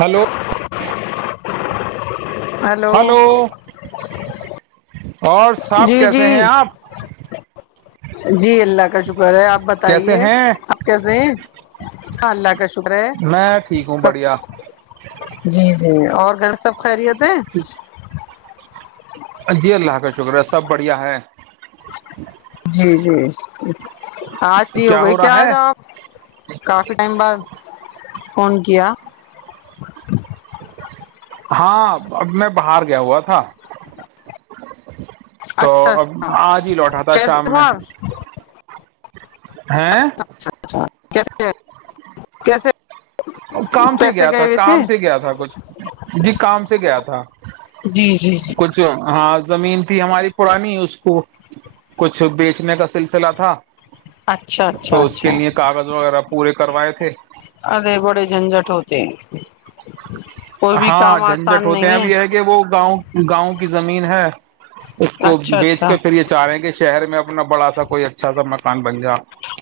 hello [inaudible] hello [inaudible] اور صاپ جی کیسے جی ہیں آپ [inaudible] جی اللہ کا شکر [inaudible] شکر ہے آپ کیسے بتائیے ہیں آپ کیسے ہیں ہاں اللہ کا شکر ہے میں ٹھیک ہوں سب بڑھیا جی [inaudible] جی اور گھر سب خیریت [inaudible] سے [inaudible] جی اللہ کا شکر ہے سب بڑھیا ہے [inaudible] جی جی [inaudible] آج ت ہو گئی کیا آ جؤ آپ کافی ٹائم بعد [inaudible] فون گیا [inaudible] ہاں اب میں باہر گیا ہوا تھا [inaudible] اچھا اب اچھا آج ہی لوٹا تھا شام میں چار [inaudible] ہیں اچ اچھا اچھا [inaudible] کیسے ہیں کیسے [inaudible] کام سے کیسے گیا گئے تھا ہوئے تھے کام سے گیا تھا کچھ جی کام سے گیا تھا جی جی جی کچھ ہاں [inaudible] زمین تھی ہماری پرانی اس کو کچھ بیچنے کا سلسلہ تھا [inaudible] اچھا اچھا تو اس کے اچھا لیئے کاغذ وغیرہ پورے کروائے تھے ارے بڑے جھنجٹ ہوتے [inaudible] کوئی بھی ہاں کام جھنجٹ آسان ہوتے ہیں نہیں اب یہ ہے کہ وہ گاؤں گاؤں کی زمین ہے اس کو اچھا بیچ اچھا کے پھر یہ چاہ رہے ہیں کہ شہر میں ا [inaudible] نہ بڑا سک [inaudible]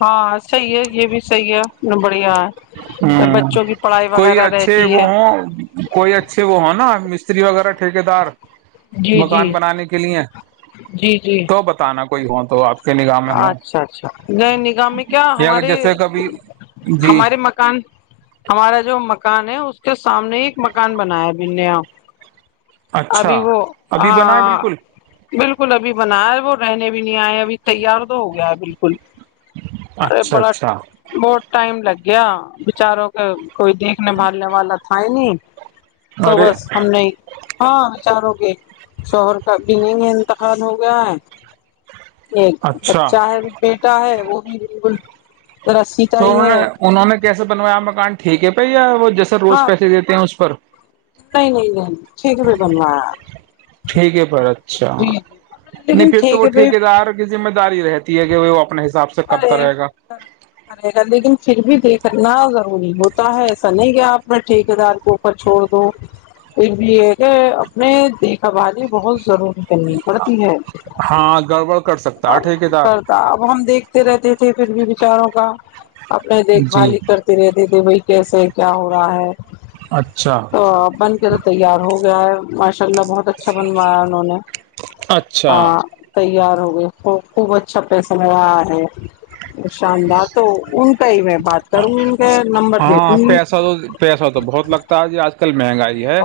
ہاں صحی ہے یہ بھی صحیح ہے بڑھیا ہے ہوں, بچوں کی پڑھائی کوئی وغیرہ اچھے رہتی ہے وہ ہ کوئی اچھے وہ ہیں نا [inaudible] استری وغیرہ ٹھیکے دار [inaudible] جی جی مکان بنانے کے لیے جی جی تو بتانا کو [inaudible] کوئی ہاں تو آ [inaudible] اچھا اچھا ن نگاہ میں کیا یا ہمارے جیسے کبھی جی ہمارے مکان ہمارا جو مکان ہے [unintelligible] [inaudible] سامنے ایک مکان بنایا [unintelligible] منا [unintelligible] اچھا ابھی وہ ابھی بنا ہے ہاں بالکل بالکل ابھی بنا ہے وہ [unintelligible] رہنے بھی نہیں آئے اب فن ارے اچھا بڑا اچھا بہت ٹائم لگ کیا بچاروں کے کوئی دیکھنے بھالنے والا تھا ہی نہیں تو ارے بس ہم نہیں ہاں چاروں کے شوہر کا بھی نہیں انتخال ہو گیا ہے ایک اچھا بچہ ہے بیٹا ہے وہ بھی بل تو انہوں نے کیسے بنوایا مکان ٹھیک ہے پی جی سر روز ہاں پیسے دیتے ہیں اس پر نہیں نہیں نہیں نہیں ٹھیک پہ بنوایا ٹھیکے پر اچھا جی جی نہیں لیکن پھر تو ٹھیک وہ ہے پہ ٹھیکے دار کی ذمہ داری رہتی ہے کہ وہپ اپنے حساب سے کرتا پڑے رہے گا کرے لیکن پھر بھی دیکھنا ضروری ہوتا ہے ایسا نہیں کیا اپنے ٹھیکے دار کو اوپر چھوڑ دو پھر بھی یہ ہے کہ اپنے دیکھا بھالی بہت ضروری کرنی پڑتی ہے ہاں گڑبڑ کر سکتا ہے ٹھیکے دار کرتا اب ہم دیکھ رہتے تھے پھر بھی بچاروں کا اپنا دیکھ جی بھال ہی کرتے رہتے تھے بھائی کیسے ہے کیا ہو ہوا ہے اچھا تو بن کے تو تیار ہو گیا ہے خچ انشاء اللہ بہت اچھا بنوایا انہوں نے اچھا تیار خوب اچھا پیس م ہے [unintelligible] شاندار تو ان کا ہی میں بات کروں گی ان کا نمبر دیکھوں ہاں گی پیسہ تو پیسہ تو بہت لگتا ہے جی آج کل مہنگائی ہے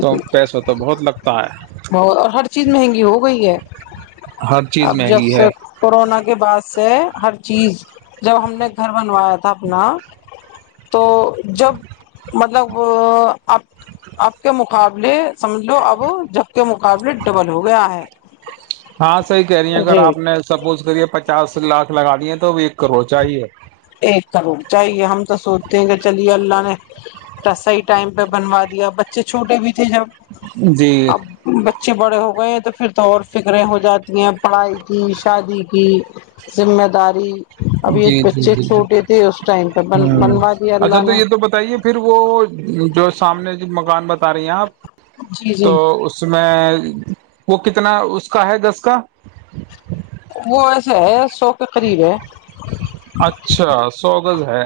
تو پیسہ تو بہت لگتا ہے بت اور ہر چیز مہنگی ہو گئی ہے ہر چیز اب جب مہنگی ہے سے کورونا کے بعد سے ہر چیز جب ہم گھر بنوایا تھا اپنا [unintelligible] تو جب مطلب آپ آپ کے مقابلے سمجھ لو اب جب کے مقابلے ڈبل ہو گیا ہے ہاں صحیح کہہ رہی ہیں اگر آپ ریٹ نے سپوز کریے پچاس لاکھ لگا دیے تو بھی ایک کروڑ چاہیے ایک کروڑ چاہیے ہم تو سوچتے ہیں کہ چلیے اللہ نے صحیح ٹائم پہ بنوا دیا بچے چھوٹے بھی تھے جب جی اچھے بڑے ہو گئے ہیں تو پھر تو اور فکریں ہو جاتی ہیں پڑھائی کی شادی کی ذمہ داری ابھی جی ایک [unintelligible] جی جی ہ دیا اچھا اللہ تو نے یہ تو بتائیے پھر وہ جو ہے سامنے م ان بتا رہی ہیں آپ جی تو جی اس میں وہ کتنا اس کا ہے دس کا وہ ایسے ہے سو کے قریب ہے اچھا سوگز ہے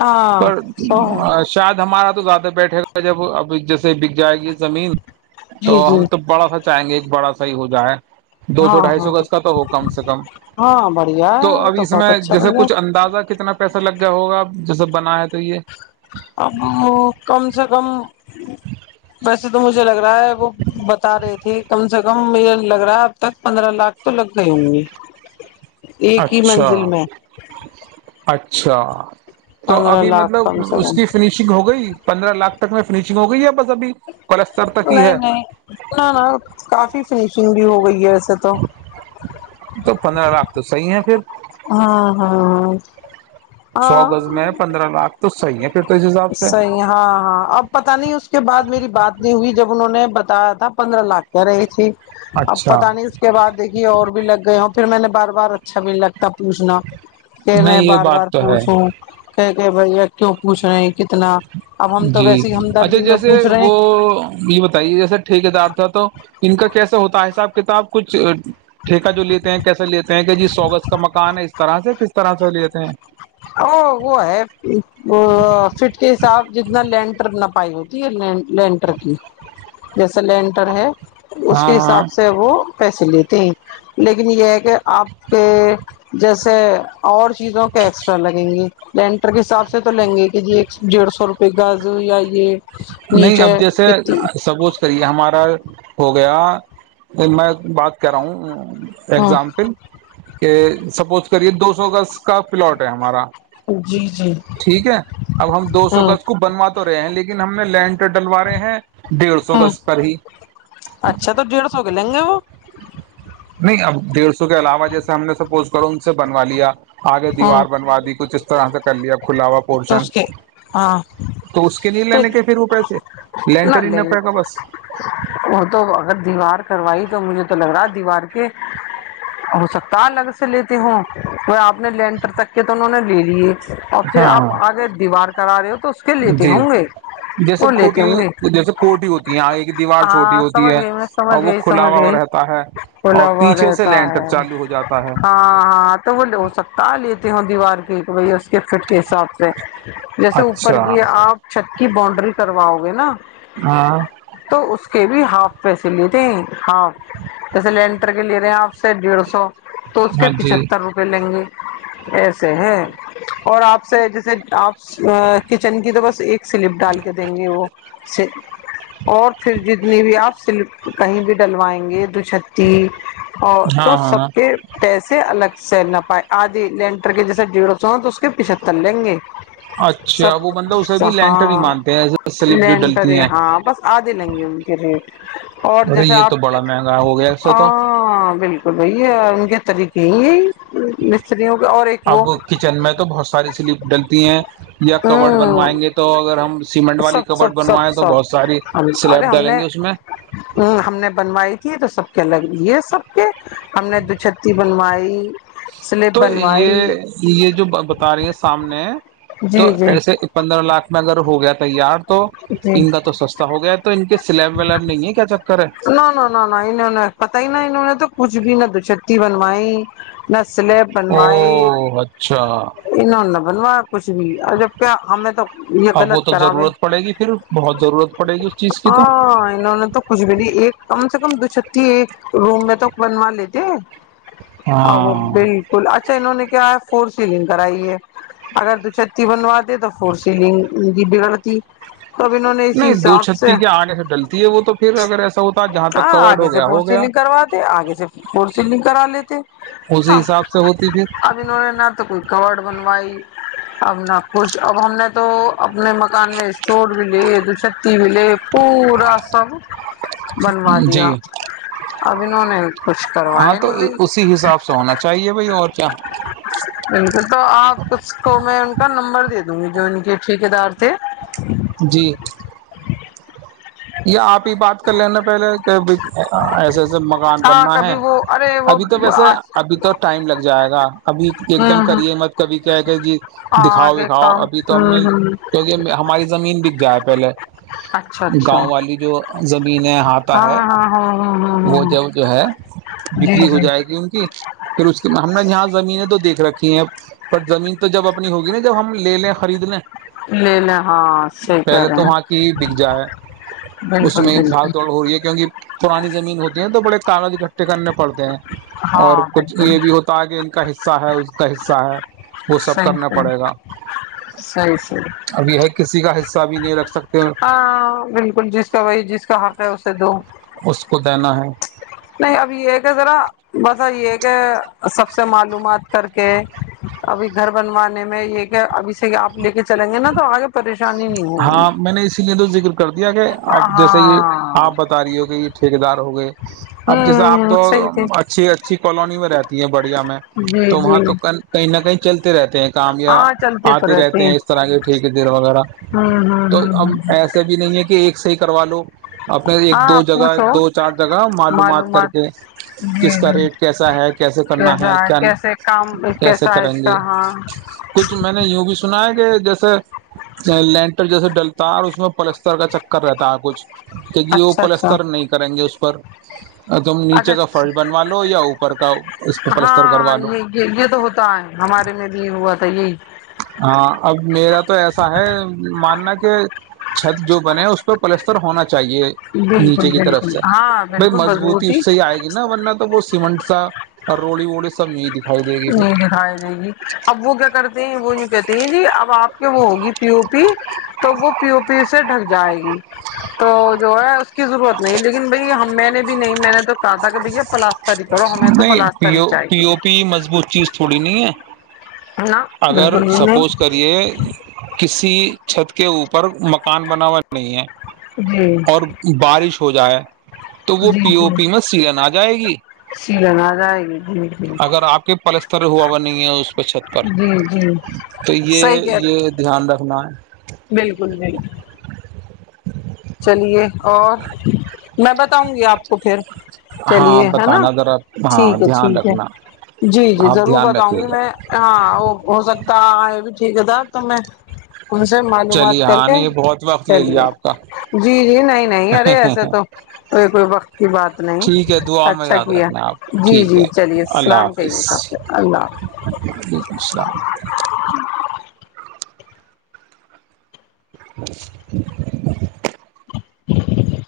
ہاں پر سو ہے شاید ہم ہمارا تو زیادہ بیٹھے گا جب اب جیسے بک جائے گی زمین تو جی جی ہم تو بڑا سا چاہیں گے ایک بڑا سا صحیح ہو جائے [unintelligible] دو سو ہاں ڈھائی سو ہاں گز کا تو وہ کم سے کم ہاں ہاں بڑھیا تو ہے اب اس بہت میں اچھا جیسے بڑھیا چھ اندازہ کتنا پیسہ لگ گیا ہوگا جو سب بنا ہے تو یہ اب کم سے کم ویسے تو مجھے لگ رہا ہے وہ بتا رہی تھی کم سے کم مج لگ رہا ہے اب تک پندرہ لاکھ تو لگ گئی ہوں گی اچھا اچھا تو پندرہ ابھی لاکھ مطلب کم سے اس کم کی فنیشنگ ہو گئی پندرہ لاکھ میں فننیشنگ ہو گئی ہے بس ابھی پلستر تک ہی نہیں ہے نہیں نہ نہ کافی چیکنگ بھی ہو گئی ہے وسے تو تو پندرہ لاکھ تو صحیح ہے پھر ہاں ہاں ہاں سو گز میں ہے پندرہ لاکھ تو صحی ہے پھر تو اس حساب سے صحیح ہاں ہاں اب پتا نہیں اس کے بعد میری بات نہیں ہوئی جب انہوں نے بتا تھا پندرہ لاکھ کیا رہی تھ اب اچھا پت نہیں اس کے بعد دیکھیے اور بھی لگ گئے ہ ہاں کہ میں نہیں یہ بار بار بات تو ہے پوھوں کہ کہ بھیا کیوں پوچھ رہ جی اچھا میں جیسے پوچھ رہے وہ ہیں یہ بتائیے جیسا ٹھیکے دار تھا تو [unintelligible] ان کا کیسا ہوتا ہے حساب کتاب کچھ ٹھیکا جو لیتے ہیں کیسے لیتے ہیں کہ جی سوگس کا مکان ہے اس طرح سے کس طرح سے لیےتے ہیں ا وہ ہے ا فٹک صاف جتنا لینٹر نہ پائی ہوتی ہے لینٹر کی جیسا لینٹر ہے اس ہاں کے ہاں حساب سے وہ پیسے لیتے ہیں لیکن یہ ہے کہ آپ کے جیسے اور چیزوں کے ج بک [unintelligible] کے حساب سے تو لیں گے کہ جی ایک ڈڑھ سو روپے [unintelligible] پ گاازو آئی [unintelligible] نہیں اب جیسے سبوچ کریے ہمارا ہو گیا میں بات کر رہا ہوں ہاں اگزامپل کہ سپوز کریے دو سو اگست کا پلاٹ ہے ہمارا جی جی ٹھیک ہے اب ہم دو سو کا ہاں اس کو بنوا تو رہے ہیں لیکن ہم نے لینٹر ڈلوا رہے ہیں ڈیڑھ سو ہاں گز پر ہی اچھا تو ڈیڑھ سو کے لیں گے وہ نہیں اب ڈیڑ سو کے علاوہ جیسے ہم نے سپوز کرو ان سے بنوا لیا آگے ہاں دیوار بنوا دی کچھ اس طرح سے کر لیا کھلاوا تو پورشن اس کے ہاں تو اس کہ نہیں تو لینے کے پھر وہ پیسے لینٹر ہی نہ پڑے گا بس وہ تو اگر دیوار کروائی تو مجھے تو لگ رہا دیوار کے ہو سکتا ہے الگ سے لیتے ہوں کو آپ اپنے لینٹر تک کے تو انہوں نے لے لیے اور پھر ہاں آپ آگے دیوار کے کرا د [unintelligible] جی جیسے لیتے کھوٹی ہوں گے جیسے کھٹی ہوتی ہیں یہ ایک [unintelligible] ہاں سمجھ گئی میں سمجھ گئی سمجھ ہوا ہو گئی رہتا ہے اور بلاوا پیچھے سے رہتا لینٹر ہے چالو ہو جاتا ہے ہاں ہاں تو وہ ہو سکتا لیتی ہ وار کیک بئی فٹ کے حساب سے جیسے اوپر اچھا کی آپ چھت کی باونڈری کرواؤ گے نا ہاں اس کے بھی ہاف پیسے لیےتے ہاف جیسے لینٹر کے لے رہے ہیں آپ سے ڈیڑھ سو تو اس کے ہاں جی پچہتر روپئے لیں گے ایسے ہیں اور آپ سے جیسے آپ [unintelligible] ا کچن کی تو بس [unintelligible] سلپ ڈال کے دیں گے وہ [unintelligible] چ [unintelligible] اور پھر جتنی بھی آپ سل کہیں بھی ڈلوائیں گے دو چھتی [unintelligible] اور ہاں تو ہاں سب کے پیسے الگ [unintelligible] س نہ پائے آدھی لینٹر کے جیسا جڑونا تو اس کے پچھتر لیں گے [unintelligible] اچھا وہ بطلب اسے سب بھی لینٹر ہی ہاں مانتے ہیںسے سلپ جو ڈلتی ہیں [unintelligible] آ د لیں گے ان کے ریٹ اور ارے جیسے یہ آپ تو بڑا مہنگا ہو گیا ایسا تو ہاں بالکل [unintelligible] بھیا ان کے طریقے یہ ہیں [unintelligible] اب کچن میں تو بہت ساری سلیپ ڈلتی ہیں یا کبڈ ہوں بنوائیں گے تو اگر ہم سیمنٹ سب والی کبڈ سب سب بنوائیں تو بہت سب ساری [unintelligible] ارے سلیب ہم ڈالیں نے گے اس میں ہ ہم نے بنوائی تھی تو سب کے الگ یہ سب کے ہم نے دو چھتی بنوائی [unintelligible] نہیں [unintelligible] تو یہ یہ جو بتا رہی ہیں سامنے تو جی جی ایسے پندرہ لاکھ میں اگر ہو گیا تو [unintelligible] تیار [unintelligible] تو جی ان کا تو سستا ہو گیا تو ان کے سے [unintelligible] سلیب ولیب نہیں ہے کیا چ [unintelligible] نہ نہ نہ نہ انہوں نے پت ہی نا انہوں نے تو کچھ بھی نہ د [unintelligible] شکتی بنوائی نہ [unintelligible] سلیب بنوائی او اچھا انہوں نے بنوایا کچھ بھی اور جب کیا ہمیں تو یہ اب وہ غلط تو کرا ہوے ضرورت پڑے گی پھر بہت ضرورت پڑے گی اس چیز کی تو ہاں انہوں نے تو کچھ بھی نہیں [unintelligible] کم سے کم دو چھتی ایک روم میں تو بنوا لیتے [unintelligible] ا وہ ہاں بالکل اچھا انہوں نے کیا ہے [unintelligible] فور سیلنگ کرائی ہے اگر دو چھتی بنواے تو فور سیلنگ کی بگڑتی تو اب انہوں نے اسی نہیں دو حساب سے چھتی کے آنے سے ڈلتی ہے وہ تو پھر اگر ایسا ہوتا جہاں تک ہاں کورڈ آگے ہو سے گیا فور ہو گیا سیلنگ کرواتے آگے سے فور سیلنگ کرا لیتے اسی ہاں حساب سے ہوتی پھر اب انہوں نے نہ تو کوئی ک [unintelligible] بنوائی ا نہ خوش اب ہم نے تو اپنے مکان میں اسٹور بھی لے دو چھتی بھی لے پورا سب بنوا جی دیا اب انہوں نے کچھ ہاں کرویا تو نہیں ب اسی حساب سے ہونا چاہیے بھائی اور کیا بالکل تو آپ اس کو میں ان کا نمبر دتا جو ان کے ٹھیک دار تھے [unintelligible] جی [inaudible] یا آپ ہی بات کر لینا پہلے ایسے ایسے مکان ہاں بننا ہے کبھی وہ ارے وہ ابھی تو ویسے ابھی تو ٹائم لگ جائے گا ابھی ایک دم ہوں ہوں کریے مت کبھی کیا کہ جی دکھاؤ آگے دکھاؤ کام ابھی تو ہم ہوں نے ہوں کیکہ ہماری زمین بک جائے پہلے اچھا اچھا گاؤں [unintelligible] جو زمین ہے ہاتھ تا ہاں ہے ہاں ہاں ہاں ہاں وہ ہاں جب جو ہے جی بکری ہو جائے گی ان کی پھر اس کے ہم نے یہاں زمینیں تو دیکھ رکھ پر زمین تو جب اپنی ہوگی نا جب ہم لے لیں خرید لیں لے لے ہاں صحی کر پہلے رہے تو ہیں وہاں کی بک جائے اس بالکل میں بالکل بھاگ توڑ ہو رہی ہے کیونکہ پرانی زمین ہوتی ہے تو بڑے کاغذ اٹھے کرنے پڑتے ہیں اور ہاں کچھ بالکل یہ بھی ہوتا ہے کہ ان کا حصہ ہے اس کا حصہ ہے وہ سب صحیح کرنا پڑے صحیح گا صحیح صحیح ابھی ہے کسی کا حصہ سا بھی نہیں رکھ سکت ہاں بل جس کا وہی جس کا حق ہے اسے دو نہائے نہیں ابھی یہ کہ ذرا بس یہ کہ سب سے معلومات کر کے ابھی گھر بنوانے میں یہ کہ ابھی آپے کے چلیں گے نا تو آگے پریش ہاں میں نے اسی لیے تو ذکر کر دیا کہ اب جیسے یہ ہاں آپ بتا رہی ہو کہ یہ ٹھیک ٹھیکے دار ہو گئے اب جیسے آپ ہوں تو صحیح تھی اچھی اچھی کالونی میں رہتی ہیں بڑیا میں جی تو جی وہاں تو کل کہیں نہ کہیں چلتے رہتے ہیں کامیا ہاں چلتے تو آتے رہتے ہیں اس طرح کے ٹھیکے دیر وغیرہ ہوں ہوں تو ہوں اب ہوں ایسا بھی نہیں ہے کہ ایک صحیح کروا لو اپنے ایک ہاں دو جگہ پوچھو دو چار جگہ معلومات کر کے کس کا ریٹ کیسا ہے کیسے کرنا ہے کیسا کیا کیسے کام کیسے کیسا ہے کریں اس گے کا ہاں کچھ میں نے یوں بھی سنا ہے کہ جیسے لینٹر جیسے ڈلتا ہے اور اس میں پلستر کا چکر رہتا ہے کچھ کہ جو وہ اچھا اچھا پلستر نہیں کریں گے اس پر تم اچھا نیچے کا فرش بنوا لو یا اوپر کا اس پ پلستر کروا ہاں لو یہ یہ تو ہوتا ہے ہمارے میں بھی ہوا تھا یہی ہاں اب میرا تو ایسا ہے ماننا کہ چھت جو بنے اس پہ پلستر ہونا چاہیے بالکل نیچے کی طرف بالکل سے ہاں بھائی بالکل مضبوطی اس سے ہی آئے گی نا ورنہ تو وہ سیمنٹ سا ہر رولی وولی سبجد نہیں دکھائی دے گی اب وہ کیا کرتے ہیں وہ کہتی ہیں جی اب آپ کے وہ ہوگی پی او پی تو وہ پی او پی سے ڈھک جائے گی تو جو ہے اس کی ضرورت نہیں لیکن بھائی ہم میں نے بھی نہیں میں نے تو کہا تھا کہ بھیا پلا نہیں پیو پی او پی مضبوط چیز تھوڑی نہیں ہے نہ اگر بالکل بھی سپوز نہیں کریے کسی چھت کے اوپر مکان بنا ہوا نہیں ہے جی اور بارش ہو جائے تو وہ جی پی او جی پی میں سیلن آ جائے گی سیلن آ جائے گی جی جی اگر آپ کے پلستر ہوا وہ نہیں ہے اس پہ چھت پر جی جی تو صحیح یہ کہ رہ یہ دھیان رکھنا ہے بالکل بالکل چلیے اور میں بتاؤں گی آپ کو پھر ہاں چلیے ہے نا بتانا ذرا ہاں ٹھیک ہے دھیان ٹھیک ہے رکھنا جی جی آپ ضرور دھیان بتاؤں رکھیے گی گا میں ہاں اوکے ہو سکتا یہ بھی ٹھیک ہے تھا تو میں ان سے چلیے معلومات کر ہاں کے نے یہ بہت وقت لے لیا چلیے آپ کا جی جی نہیں نہیں ارے ایسے تو ا کوئی وقت کی بات نہیں ٹھیک ہے دعا میں اچھا یاد کیا رکھنا آپ جی ٹھیک جی ہے چلیے اللہ اللام کہیے حافظ سب سے اللہ وعلیکم السلام حافظ [inaudible] ہ